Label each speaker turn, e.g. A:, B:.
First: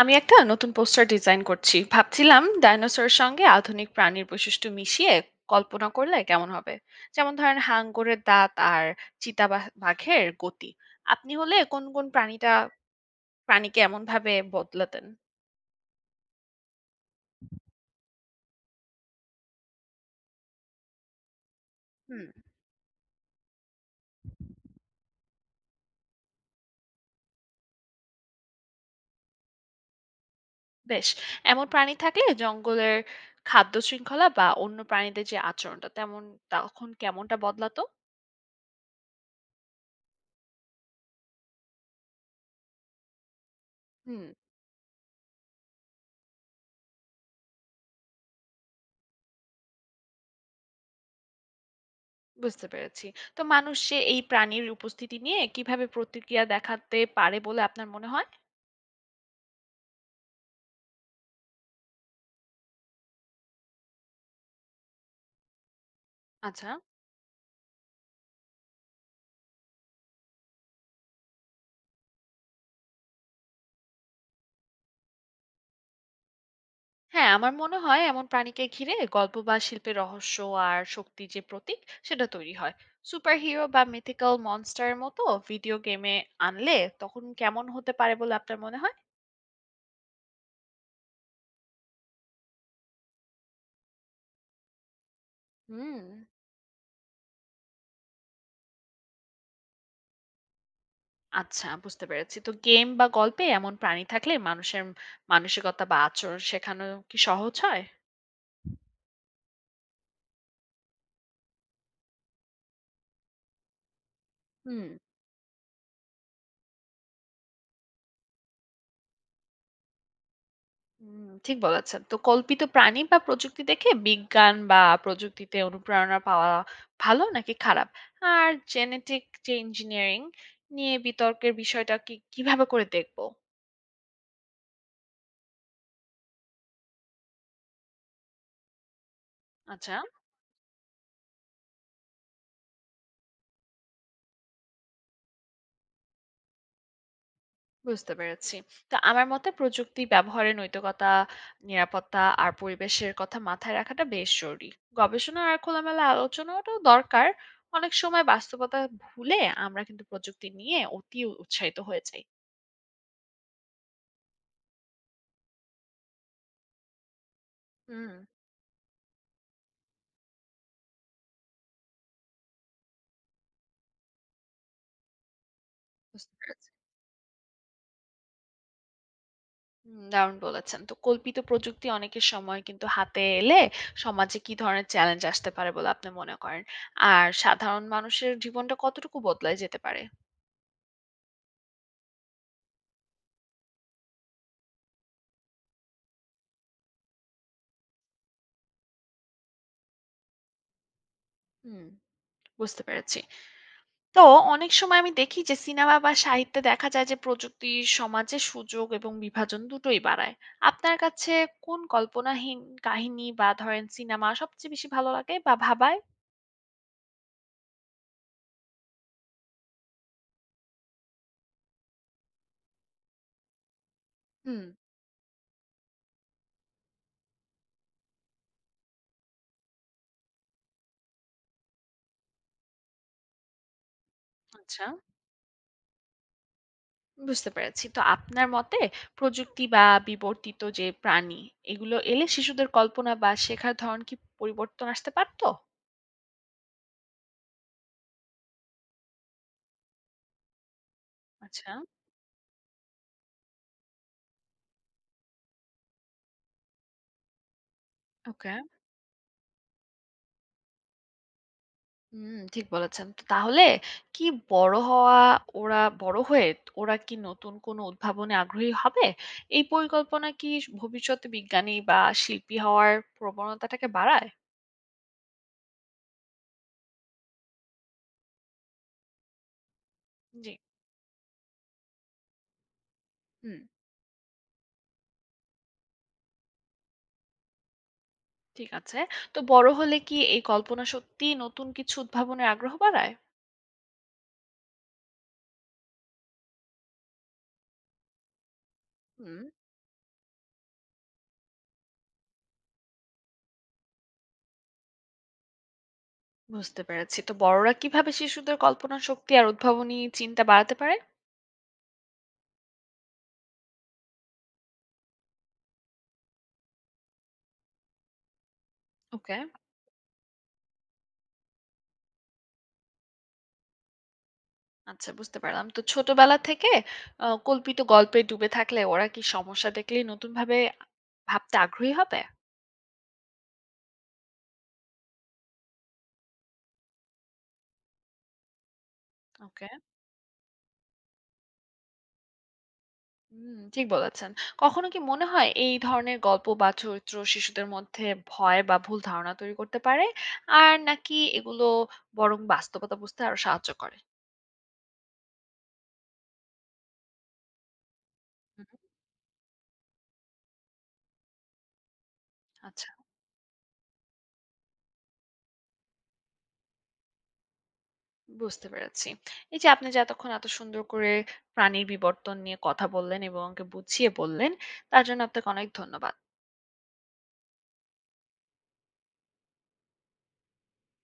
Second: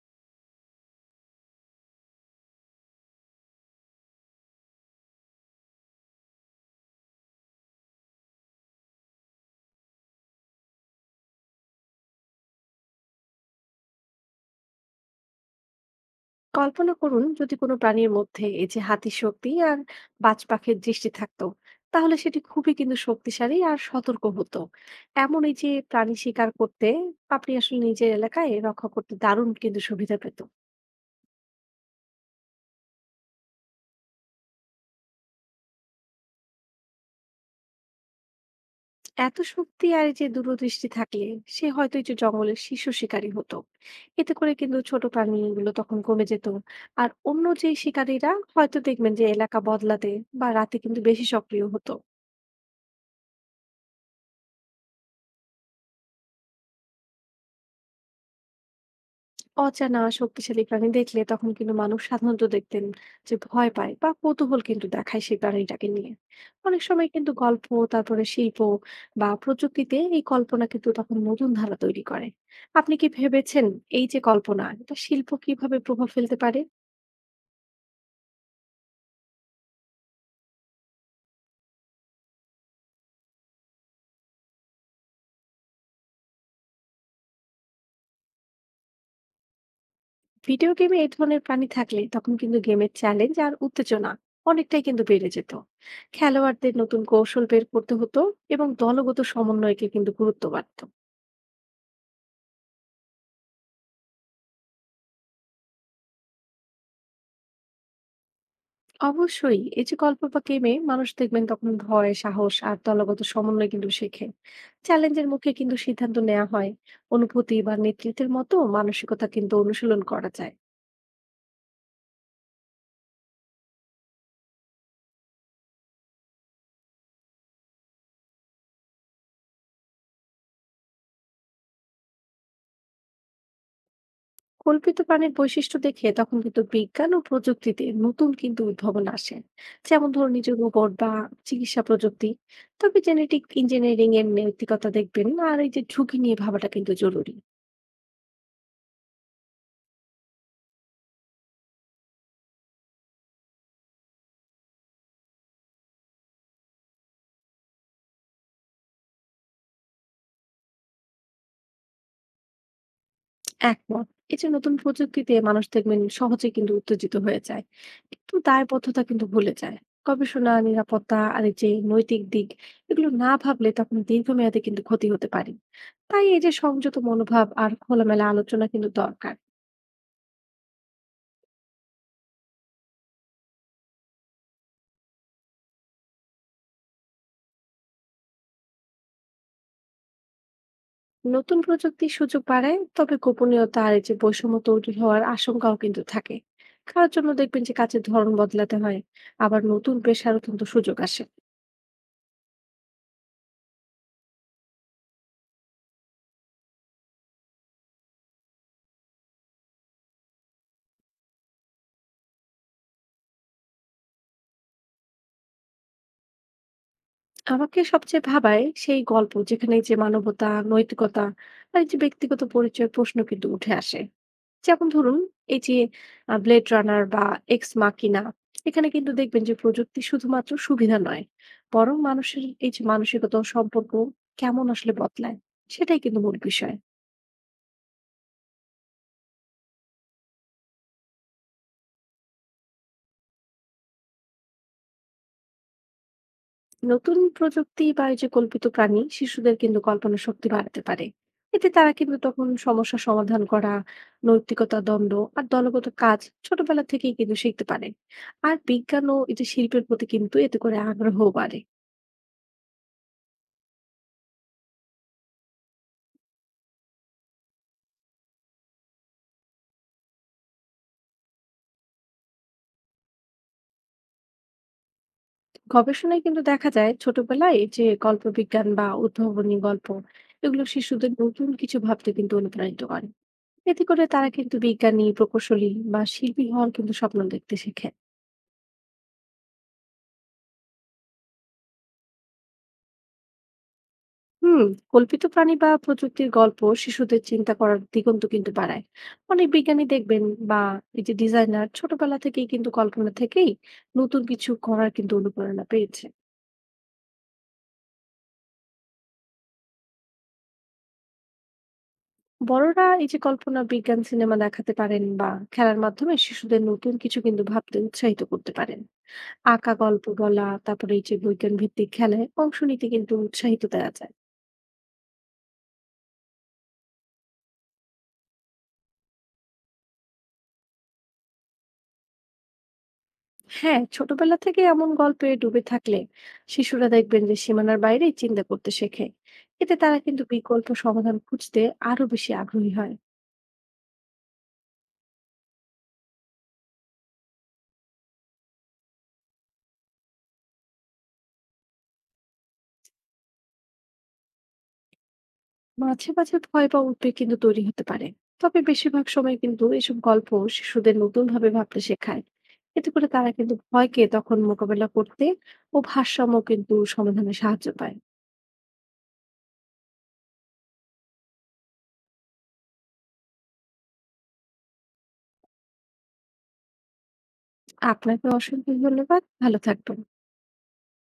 A: আমি একটা নতুন পোস্টার ডিজাইন করছি, ভাবছিলাম ডাইনোসরের সঙ্গে আধুনিক প্রাণীর বৈশিষ্ট্য মিশিয়ে কল্পনা করলে কেমন হবে। যেমন ধরেন হাঙ্গরের দাঁত আর চিতা বা বাঘের গতি। আপনি হলে কোন কোন প্রাণীটা প্রাণীকে এমন ভাবে বদলাতেন?
B: কল্পনা করুন যদি কোনো প্রাণীর মধ্যে এই যে হাতির শক্তি আর বাজ পাখির দৃষ্টি থাকতো। তাহলে
A: হুম।
B: সেটি খুবই কিন্তু শক্তিশালী আর সতর্ক হতো। এমন এই যে প্রাণী শিকার করতে আপনি আসলে নিজের এলাকায় রক্ষা করতে দারুণ কিন্তু সুবিধা পেত।
A: বেশ। এমন প্রাণী থাকলে জঙ্গলের খাদ্য শৃঙ্খলা বা অন্য প্রাণীদের যে আচরণটা তেমন, তখন কেমনটা বদলাতো?
B: এত শক্তি আর এই যে দূরদৃষ্টি থাকলে সে হয়তো এই যে জঙ্গলের শীর্ষ শিকারী হতো।
A: হুম,
B: এতে করে কিন্তু ছোট প্রাণীগুলো তখন কমে যেত। আর অন্য যে শিকারীরা হয়তো দেখবেন যে এলাকা বদলাতে বা রাতে কিন্তু বেশি সক্রিয় হতো।
A: বুঝতে পেরেছি। তো মানুষ সে এই প্রাণীর উপস্থিতি নিয়ে কিভাবে প্রতিক্রিয়া দেখাতে পারে বলে আপনার মনে হয়?
B: অজানা শক্তিশালী প্রাণী দেখলে তখন কিন্তু মানুষ সাধারণত দেখতেন যে ভয় পায় বা কৌতূহল কিন্তু দেখায় সেই প্রাণীটাকে নিয়ে।
A: আচ্ছা।
B: অনেক সময় কিন্তু গল্প, তারপরে শিল্প বা প্রযুক্তিতে এই কল্পনা কিন্তু তখন নতুন ধারা তৈরি করে। আপনি কি ভেবেছেন এই যে কল্পনা এটা শিল্প কিভাবে প্রভাব ফেলতে পারে?
A: হ্যাঁ, আমার মনে হয় এমন প্রাণীকে ঘিরে গল্প বা শিল্পের রহস্য আর শক্তি যে প্রতীক, সেটা তৈরি হয় সুপারহিরো বা মিথিক্যাল মনস্টারের মতো। ভিডিও গেমে আনলে তখন কেমন হতে পারে বলে আপনার মনে হয়?
B: ভিডিও গেমে এই ধরনের প্রাণী থাকলে তখন কিন্তু গেমের চ্যালেঞ্জ আর উত্তেজনা অনেকটাই কিন্তু বেড়ে যেত।
A: হুম,
B: খেলোয়াড়দের নতুন কৌশল বের করতে হতো এবং দলগত সমন্বয়কে কিন্তু গুরুত্ব বাড়ত।
A: আচ্ছা, বুঝতে পেরেছি। তো গেম বা গল্পে এমন প্রাণী থাকলে মানুষের মানসিকতা বা আচরণ শেখানো কি সহজ হয়?
B: অবশ্যই এই যে গল্প বা গেমে মানুষ দেখবেন তখন ভয়, সাহস আর দলগত সমন্বয় কিন্তু শেখে।
A: হুম।
B: চ্যালেঞ্জের মুখে কিন্তু সিদ্ধান্ত নেওয়া হয়, অনুভূতি বা নেতৃত্বের মতো মানসিকতা কিন্তু অনুশীলন করা যায়।
A: হুম, ঠিক বলেছেন। তো কল্পিত প্রাণী বা প্রযুক্তি দেখে বিজ্ঞান বা প্রযুক্তিতে অনুপ্রেরণা পাওয়া ভালো নাকি খারাপ? আর জেনেটিক যে ইঞ্জিনিয়ারিং নিয়ে বিতর্কের বিষয়টা কি কিভাবে করে দেখবো?
B: কল্পিত প্রাণীর বৈশিষ্ট্য দেখে তখন কিন্তু বিজ্ঞান ও প্রযুক্তিতে নতুন কিন্তু উদ্ভাবন আসে।
A: আচ্ছা,
B: যেমন ধরুন এই যে রোবট বা চিকিৎসা প্রযুক্তি। তবে জেনেটিক ইঞ্জিনিয়ারিং এর নৈতিকতা দেখবেন আর এই যে ঝুঁকি নিয়ে ভাবাটা কিন্তু জরুরি।
A: বুঝতে পেরেছি। তো আমার মতে প্রযুক্তি ব্যবহারের নৈতিকতা, নিরাপত্তা আর পরিবেশের কথা মাথায় রাখাটা বেশ জরুরি। গবেষণা আর খোলামেলা আলোচনাটাও দরকার। অনেক সময় বাস্তবতা ভুলে আমরা কিন্তু প্রযুক্তি নিয়ে অতি উৎসাহিত হয়ে যাই।
B: একমত। এই যে নতুন প্রযুক্তিতে মানুষ দেখবেন সহজে কিন্তু উত্তেজিত হয়ে যায়।
A: হুম,
B: কিন্তু দায়বদ্ধতা কিন্তু ভুলে যায়। গবেষণা, নিরাপত্তা আর এই যে নৈতিক দিক এগুলো না ভাবলে তখন দীর্ঘমেয়াদে কিন্তু ক্ষতি হতে পারে। তাই
A: বুঝতে
B: এই যে
A: পেরেছি।
B: সংযত মনোভাব আর খোলামেলা আলোচনা কিন্তু দরকার।
A: হুম, দারুণ বলেছেন। তো কল্পিত প্রযুক্তি অনেকের সময় কিন্তু হাতে এলে সমাজে কি ধরনের চ্যালেঞ্জ আসতে পারে বলে আপনি মনে করেন? আর সাধারণ মানুষের জীবনটা কতটুকু বদলায় যেতে পারে?
B: নতুন প্রযুক্তির সুযোগ বাড়ায় তবে গোপনীয়তা আর এই যে বৈষম্য তৈরি হওয়ার আশঙ্কাও কিন্তু থাকে। কারোর জন্য দেখবেন যে কাজের ধরন বদলাতে হয়। আবার নতুন পেশারও কিন্তু সুযোগ আসে।
A: হুম, বুঝতে পেরেছি। তো অনেক সময় আমি দেখি যে সিনেমা বা সাহিত্যে দেখা যায় যে প্রযুক্তি সমাজে সুযোগ এবং বিভাজন দুটোই বাড়ায়। আপনার কাছে কোন কল্পনাহীন কাহিনী বা ধরেন সিনেমা সবচেয়ে বেশি ভালো লাগে বা ভাবায়?
B: আমাকে সবচেয়ে ভাবায় সেই গল্প যেখানে এই যে মানবতা, নৈতিকতা আর এই যে ব্যক্তিগত পরিচয়ের প্রশ্ন কিন্তু উঠে আসে।
A: হুম,
B: যেমন ধরুন এই যে ব্লেড রানার বা এক্স মাকিনা। এখানে কিন্তু দেখবেন যে প্রযুক্তি শুধুমাত্র সুবিধা নয়, বরং মানুষের এই যে মানসিকতা ও সম্পর্ক কেমন
A: আচ্ছা,
B: আসলে বদলায়, সেটাই কিন্তু মূল বিষয়।
A: বুঝতে পেরেছি। তো আপনার মতে প্রযুক্তি বা বিবর্তিত যে প্রাণী এগুলো এলে শিশুদের কল্পনা বা শেখার ধরন কি পরিবর্তন আসতে পারতো?
B: নতুন প্রযুক্তি বা এই যে কল্পিত প্রাণী শিশুদের কিন্তু কল্পনা শক্তি বাড়তে পারে। এতে
A: আচ্ছা,
B: তারা কিন্তু তখন সমস্যা সমাধান করা, নৈতিকতা দ্বন্দ্ব আর দলগত কাজ ছোটবেলা থেকেই কিন্তু শিখতে পারে।
A: ওকে।
B: আর বিজ্ঞান ও এই যে শিল্পের প্রতি কিন্তু এতে করে আগ্রহ বাড়ে।
A: হুম, ঠিক বলেছেন। তো তাহলে কি বড় হওয়া ওরা বড় হয়ে ওরা কি নতুন কোনো উদ্ভাবনে আগ্রহী হবে? এই পরিকল্পনা কি ভবিষ্যতে বিজ্ঞানী বা শিল্পী হওয়ার প্রবণতাটাকে বাড়ায়?
B: গবেষণায় কিন্তু দেখা যায় ছোটবেলায় এই যে কল্পবিজ্ঞান বা উদ্ভাবনী গল্প
A: জি।
B: এগুলো শিশুদের নতুন কিছু ভাবতে কিন্তু অনুপ্রাণিত করে।
A: হুম,
B: এতে করে তারা কিন্তু বিজ্ঞানী, প্রকৌশলী বা শিল্পী হওয়ার কিন্তু স্বপ্ন দেখতে শেখে।
A: ঠিক আছে। তো বড় হলে কি এই কল্পনা সত্যিই নতুন কিছু উদ্ভাবনের আগ্রহ বাড়ায়?
B: হুম। কল্পিত প্রাণী বা প্রযুক্তির গল্প শিশুদের চিন্তা করার দিগন্ত কিন্তু বাড়ায়।
A: হুম,
B: অনেক বিজ্ঞানী দেখবেন বা এই যে ডিজাইনার ছোটবেলা থেকেই কিন্তু কল্পনা থেকেই নতুন কিছু করার কিন্তু অনুপ্রেরণা পেয়েছে।
A: বুঝতে পেরেছি। তো বড়রা কিভাবে শিশুদের কল্পনা শক্তি আর উদ্ভাবনী চিন্তা বাড়াতে পারে?
B: বড়রা এই যে কল্পনা বিজ্ঞান সিনেমা দেখাতে পারেন বা খেলার মাধ্যমে শিশুদের নতুন কিছু কিন্তু ভাবতে উৎসাহিত করতে পারেন।
A: ওকে,
B: আঁকা, গল্প বলা, তারপরে এই যে বিজ্ঞান ভিত্তিক খেলায় অংশ নিতে কিন্তু উৎসাহিত দেওয়া যায়।
A: আচ্ছা, বুঝতে পারলাম। তো ছোটবেলা থেকে কল্পিত গল্পে ডুবে থাকলে ওরা কি সমস্যা দেখলেই নতুনভাবে ভাবতে আগ্রহী হবে?
B: হ্যাঁ, ছোটবেলা থেকে এমন গল্পে ডুবে থাকলে শিশুরা দেখবেন যে সীমানার বাইরে চিন্তা করতে শেখে।
A: ওকে,
B: এতে তারা কিন্তু বিকল্প সমাধান খুঁজতে আরো বেশি আগ্রহী হয়।
A: হুম, ঠিক বলেছেন। কখনো কি মনে হয় এই ধরনের গল্প বা চরিত্র শিশুদের মধ্যে ভয় বা ভুল ধারণা তৈরি করতে পারে? আর নাকি এগুলো বরং বাস্তবতা বুঝতে আরো সাহায্য করে?
B: মাঝে মাঝে ভয় বা উদ্বেগ কিন্তু তৈরি হতে পারে, তবে
A: হুম,
B: বেশিরভাগ সময় কিন্তু এসব গল্প শিশুদের নতুন ভাবে ভাবতে শেখায়। এতে
A: আচ্ছা,
B: করে তারা কিন্তু ভয়কে তখন মোকাবেলা করতে ও ভারসাম্য কিন্তু সমাধানে সাহায্য পায়।
A: বুঝতে পেরেছি। এই যে আপনি যে এতক্ষণ এত সুন্দর করে প্রাণীর বিবর্তন নিয়ে কথা বললেন এবং আমাকে বুঝিয়ে বললেন, তার জন্য আপনাকে অনেক ধন্যবাদ।
B: আপনাকে অসংখ্য ধন্যবাদ, ভালো থাকবেন।